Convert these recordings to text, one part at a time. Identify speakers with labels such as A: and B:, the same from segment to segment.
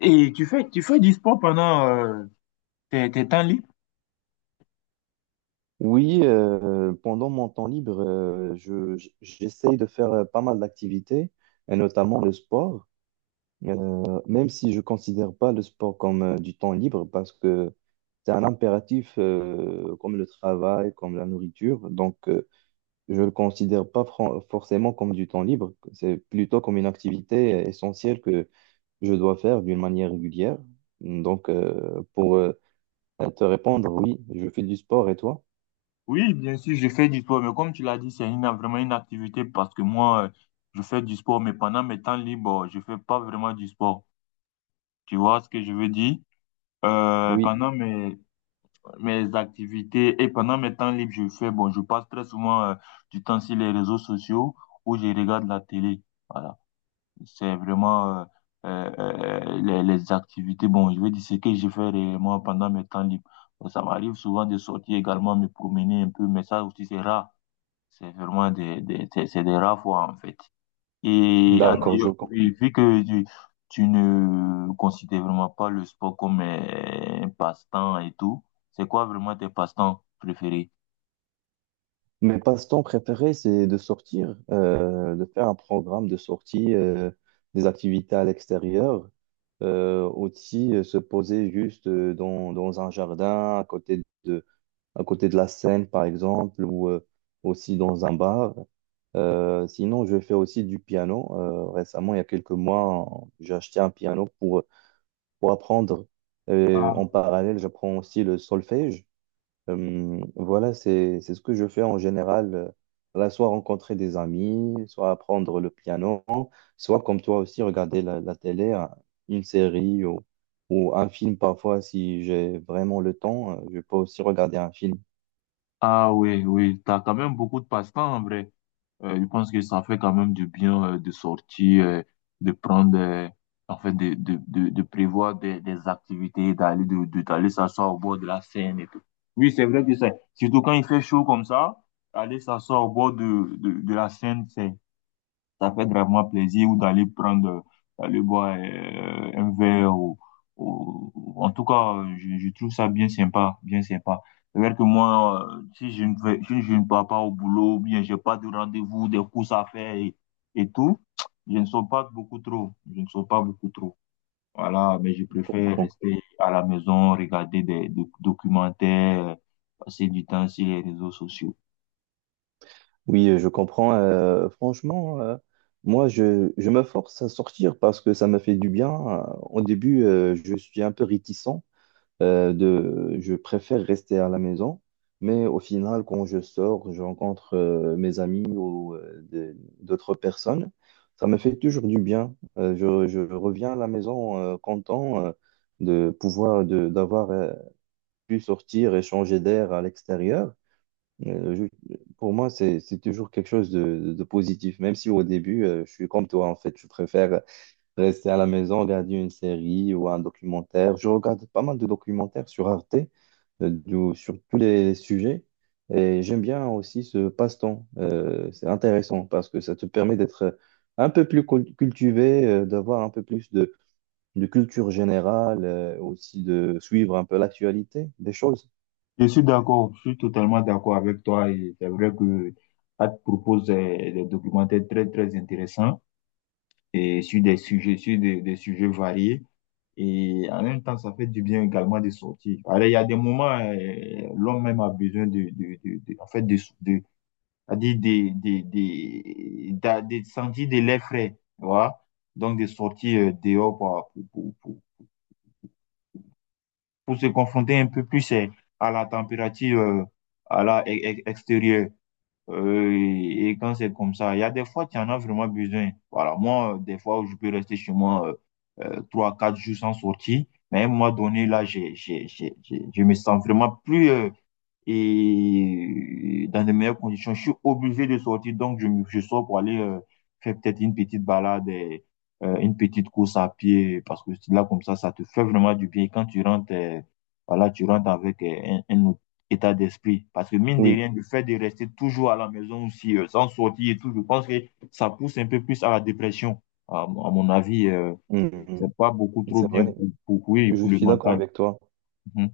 A: Et tu fais du sport pendant tes temps libres?
B: Oui, pendant mon temps libre, j'essaye de faire pas mal d'activités, et notamment le sport. Même si je considère pas le sport comme du temps libre parce que c'est un impératif comme le travail, comme la nourriture. Donc, je le considère pas fran- forcément comme du temps libre. C'est plutôt comme une activité essentielle que je dois faire d'une manière régulière. Donc, pour te répondre, oui, je fais du sport. Et toi?
A: Oui, bien sûr, je fais du sport, mais comme tu l'as dit, vraiment une activité parce que moi, je fais du sport, mais pendant mes temps libres, oh, je fais pas vraiment du sport. Tu vois ce que je veux dire? Euh,
B: Oui,
A: pendant mes, mes activités et pendant mes temps libres, je fais, bon, je passe très souvent, du temps sur les réseaux sociaux où je regarde la télé. Voilà. C'est vraiment les activités. Bon, je veux dire ce que je fais réellement pendant mes temps libres. Bon, ça m'arrive souvent de sortir également, me promener un peu, mais ça aussi c'est rare. C'est vraiment c'est des rares fois en fait.
B: d'accord, je
A: Oui,
B: comprends.
A: vu que tu ne considères vraiment pas le sport comme un passe-temps et tout, c'est quoi vraiment tes passe-temps préférés?
B: Mes passe-temps préférés, c'est de sortir, de faire un programme de sortie, des activités à l'extérieur, aussi se poser juste dans un jardin, à côté de la Seine, par exemple, ou aussi dans un bar. Sinon, je fais aussi du piano. Récemment, il y a quelques mois, j'ai acheté un piano pour apprendre. Et
A: Ah.
B: en parallèle, j'apprends aussi le solfège. Voilà, c'est ce que je fais en général. Voilà, soit rencontrer des amis, soit apprendre le piano, soit comme toi aussi, regarder la télé, une série ou un film parfois si j'ai vraiment le temps. Je peux aussi regarder un film.
A: Ah oui, oui, t'as quand même beaucoup de passe-temps en vrai. Je pense que ça fait quand même du bien de sortir, de prendre, en fait, de prévoir des activités, d'aller s'asseoir au bord de la Seine et tout. Oui, c'est vrai que c'est, surtout quand il fait chaud comme ça, aller s'asseoir au bord de la Seine, c'est, ça fait gravement plaisir ou d'aller prendre, d'aller boire un verre ou- en tout cas, je trouve ça bien sympa, bien sympa. C'est vrai que moi, si je ne pars pas au boulot, ou bien j'ai pas de rendez-vous, des courses à faire et tout, je ne sors pas beaucoup trop. Voilà, mais je préfère
B: Comprends.
A: rester à la maison, regarder des documentaires, passer du temps sur les réseaux sociaux.
B: Oui, je comprends. Franchement, je me force à sortir parce que ça me fait du bien. Au début, je suis un peu réticent. Je préfère rester à la maison, mais au final, quand je sors, je rencontre mes amis ou d'autres personnes. Ça me fait toujours du bien. Je reviens à la maison content d'avoir pu sortir et changer d'air à l'extérieur. Euh, je- pour moi, c'est toujours quelque chose de positif, même si au début, je suis comme toi, en fait, je préfère rester à la maison, regarder une série ou un documentaire. Je regarde pas mal de documentaires sur Arte, sur tous les sujets. Et j'aime bien aussi ce passe-temps. C'est intéressant parce que ça te permet d'être un peu plus cultivé, d'avoir un peu plus de culture générale, aussi de suivre un peu l'actualité des choses.
A: Je suis d'accord, je suis totalement d'accord avec toi, et c'est vrai que Hat propose des documentaires très très intéressants et sur des sujets, sur des sujets variés, et en même temps ça fait du bien également de sortir. Alors il y a des moments, l'homme même a besoin de- en fait de, c'est-à-dire des, d'a- des, sentir de l'air frais, tu vois. Donc de sortir dehors pour se confronter un peu plus à la température à la extérieure. Et quand c'est comme ça, il y a des fois, tu en as vraiment besoin. Voilà, moi, des fois où je peux rester chez moi trois, quatre jours sans sortir, mais à un moment donné, là, je me sens vraiment plus et dans de meilleures conditions. Je suis obligé de sortir, donc je sors pour aller faire peut-être une petite balade, une petite course à pied, parce que là, comme ça te fait vraiment du bien. Et quand tu rentres, voilà, tu rentres avec un état d'esprit. Parce que mine de
B: Oui.
A: rien, le fait de rester toujours à la maison aussi, sans sortir et tout, je pense que ça pousse un peu plus à la dépression. À mon avis,
B: Mhm.
A: c'est pas beaucoup trop
B: C'est vrai,
A: bien oui,
B: je
A: pour le
B: suis d'accord
A: mental.
B: avec toi.
A: Mhm.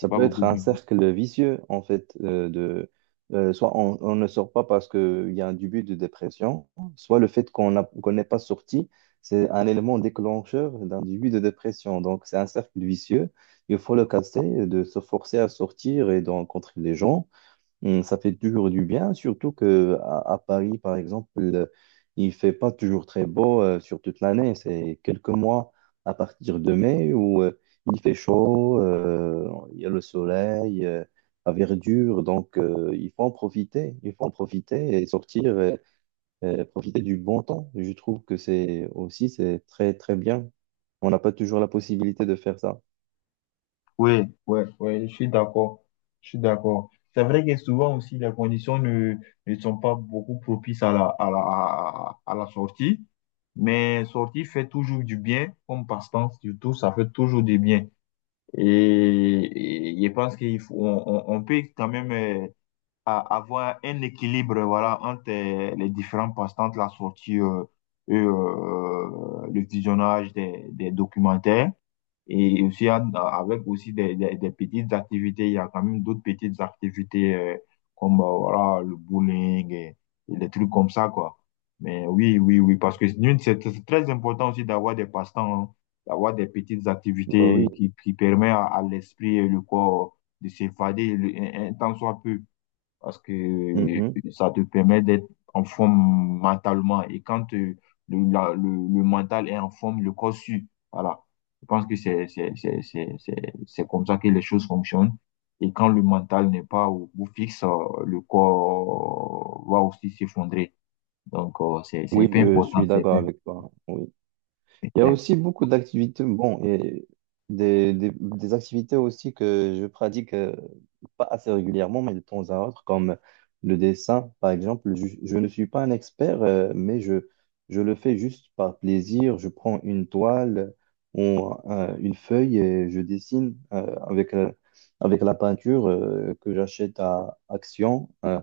A: C'est pas
B: peut être
A: beaucoup
B: un
A: bien.
B: cercle vicieux, en fait, soit on ne sort pas parce qu'il y a un début de dépression, soit le fait qu'on n'est pas sorti, c'est un élément déclencheur d'un début de dépression. Donc, c'est un cercle vicieux. Il faut le casser, de se forcer à sortir et de rencontrer les gens. Hmm. Ça fait toujours du bien, surtout que à Paris, par exemple, il fait pas toujours très beau sur toute l'année. C'est quelques mois à partir de mai où il fait chaud, il y a le soleil, la verdure, donc il faut en profiter, il faut en profiter et sortir, profiter du bon temps. Je trouve que c'est aussi c'est très très bien. On n'a pas toujours la possibilité de faire ça.
A: Oui, oui, oui, je suis d'accord. Je suis d'accord. C'est vrai que souvent aussi, les conditions ne, ne sont pas beaucoup propices à à la sortie. Mais sortie fait toujours du bien, comme passe-temps, surtout, ça fait toujours du bien. Et je pense qu'il faut, on peut quand même avoir un équilibre, voilà, entre les différents passe-temps, de la sortie et le visionnage des documentaires. Et aussi, à- Avec aussi des petites activités, il y a quand même d'autres petites activités comme voilà, le bowling et des trucs comme ça, quoi. Mais oui, oui, oui, parce que nous, c'est très important aussi d'avoir des passe-temps, hein, d'avoir des petites
B: Bah oui.
A: activités qui permettent à l'esprit et le corps de s'évader un temps soit peu, parce que
B: Mhm.
A: ça te permet d'être en forme mentalement. Et quand le mental est en forme, le corps suit. Voilà. Je pense que c'est comme ça que les choses fonctionnent. Et quand le mental n'est pas au bout fixe, le corps va aussi s'effondrer. Donc, c'est
B: Oui,
A: hyper
B: je
A: important.
B: suis
A: C'est
B: d'accord
A: hyper,
B: avec toi. Oui. Il y a
A: c'est
B: aussi beaucoup d'activités, bon, et des activités aussi que je pratique pas assez régulièrement, mais de temps à autre, comme le dessin, par exemple. Je ne suis pas un expert, je le fais juste par plaisir. Je prends une toile ou une feuille et je dessine avec la peinture que j'achète à Action. euh,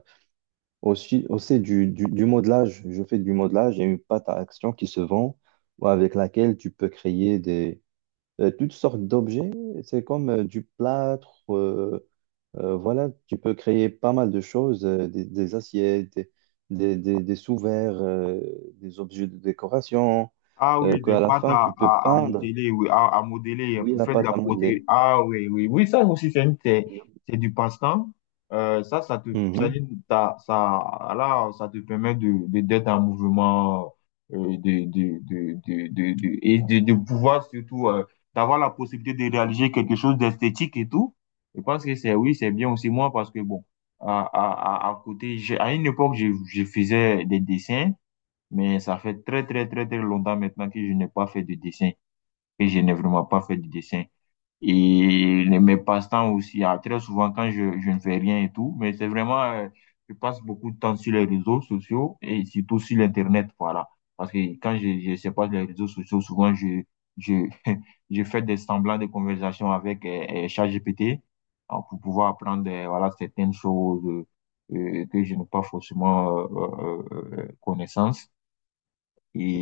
B: aussi, Aussi du modelage, je fais du modelage, il y a une pâte à action qui se vend ouais, avec laquelle tu peux créer des, toutes sortes d'objets. C'est comme du plâtre, voilà, tu peux créer pas mal de choses, des assiettes, des sous-verres, des objets de décoration,
A: Ah oui, des
B: qu'à la
A: pâtes
B: fin, tu peux
A: à
B: peindre.
A: modeler, oui, à modeler hein,
B: Oui,
A: pour
B: la
A: faire de
B: pâte
A: la
B: à modeler.
A: protéine. Ah oui, oui, oui, ça aussi, c'est du passe-temps. Ça te, ça,
B: Mhm.
A: dit- t'as- ça, là, ça te permet d'être en mouvement, de- et de, de pouvoir surtout, d'avoir la possibilité de réaliser quelque chose d'esthétique et tout. Je pense que c'est, oui, c'est bien aussi moi parce que bon, à côté, à une époque, je faisais des dessins. Mais ça fait très longtemps maintenant que je n'ai pas fait de dessin, que je n'ai vraiment pas fait de dessin. Mes passe-temps aussi, ah, très souvent quand je ne fais rien et tout, mais c'est vraiment, je passe beaucoup de temps sur les réseaux sociaux et surtout sur l'Internet, voilà. Parce que quand je sais pas les réseaux sociaux, souvent je, je fais des semblants de conversation avec ChatGPT pour pouvoir apprendre, voilà, certaines choses que je n'ai pas forcément connaissance.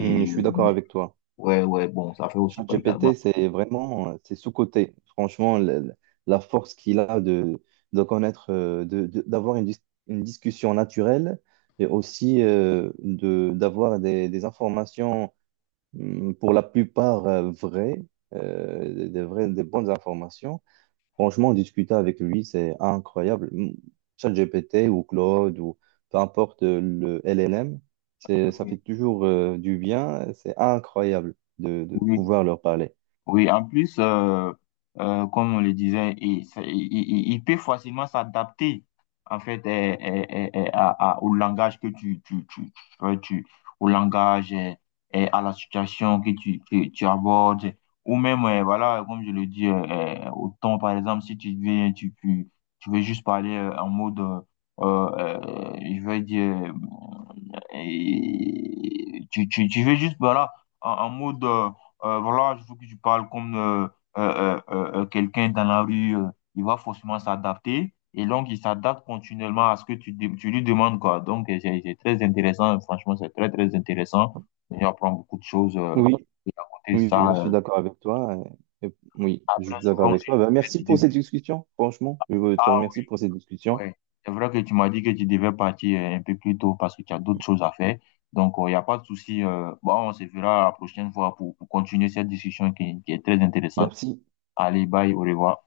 B: Mhm, je suis d'accord avec toi.
A: ouais, ouais, bon, ça fait aussi pas également.
B: ChatGPT, c'est vraiment, c'est sous-coté. Franchement, la force qu'il a de connaître, d'avoir une discussion naturelle et aussi d'avoir des informations pour la plupart vraies, des bonnes informations. Franchement, discuter avec lui, c'est incroyable. ChatGPT ou Claude ou peu importe le LLM, ça fait toujours du bien. C'est incroyable de
A: Oui,
B: pouvoir leur parler.
A: oui. En plus, comme on le disait, il, ça- il peut facilement s'adapter en fait, au langage que ouais, au langage, à la situation que tu abordes, ou même voilà, comme je le dis, au ton par exemple, si tu viens tu veux juste parler en mode, je vais dire. Et tu veux juste, voilà, en mode, voilà, je veux que tu parles comme quelqu'un dans la rue, il va forcément s'adapter. Et donc, il s'adapte continuellement à ce que tu lui demandes, quoi. Donc, c'est très intéressant. Franchement, c'est très, très intéressant. On apprend beaucoup de choses
B: Oui,
A: et à côté de
B: oui,
A: ça.
B: je suis d'accord avec toi. Oui, je
A: Après,
B: suis d'accord
A: souvent
B: avec
A: aussi,
B: toi.
A: je
B: Ben,
A: fais
B: merci
A: je
B: pour cette
A: fais-
B: discussion, franchement. Je te
A: ah,
B: remercie pour cette discussion.
A: ouais. C'est vrai que tu m'as dit que tu devais partir un peu plus tôt parce que tu as d'autres choses à faire. Donc, il n'y a pas de souci. Bon, on se verra la prochaine fois pour continuer cette discussion qui est très intéressante.
B: Merci.
A: Allez, bye, au revoir.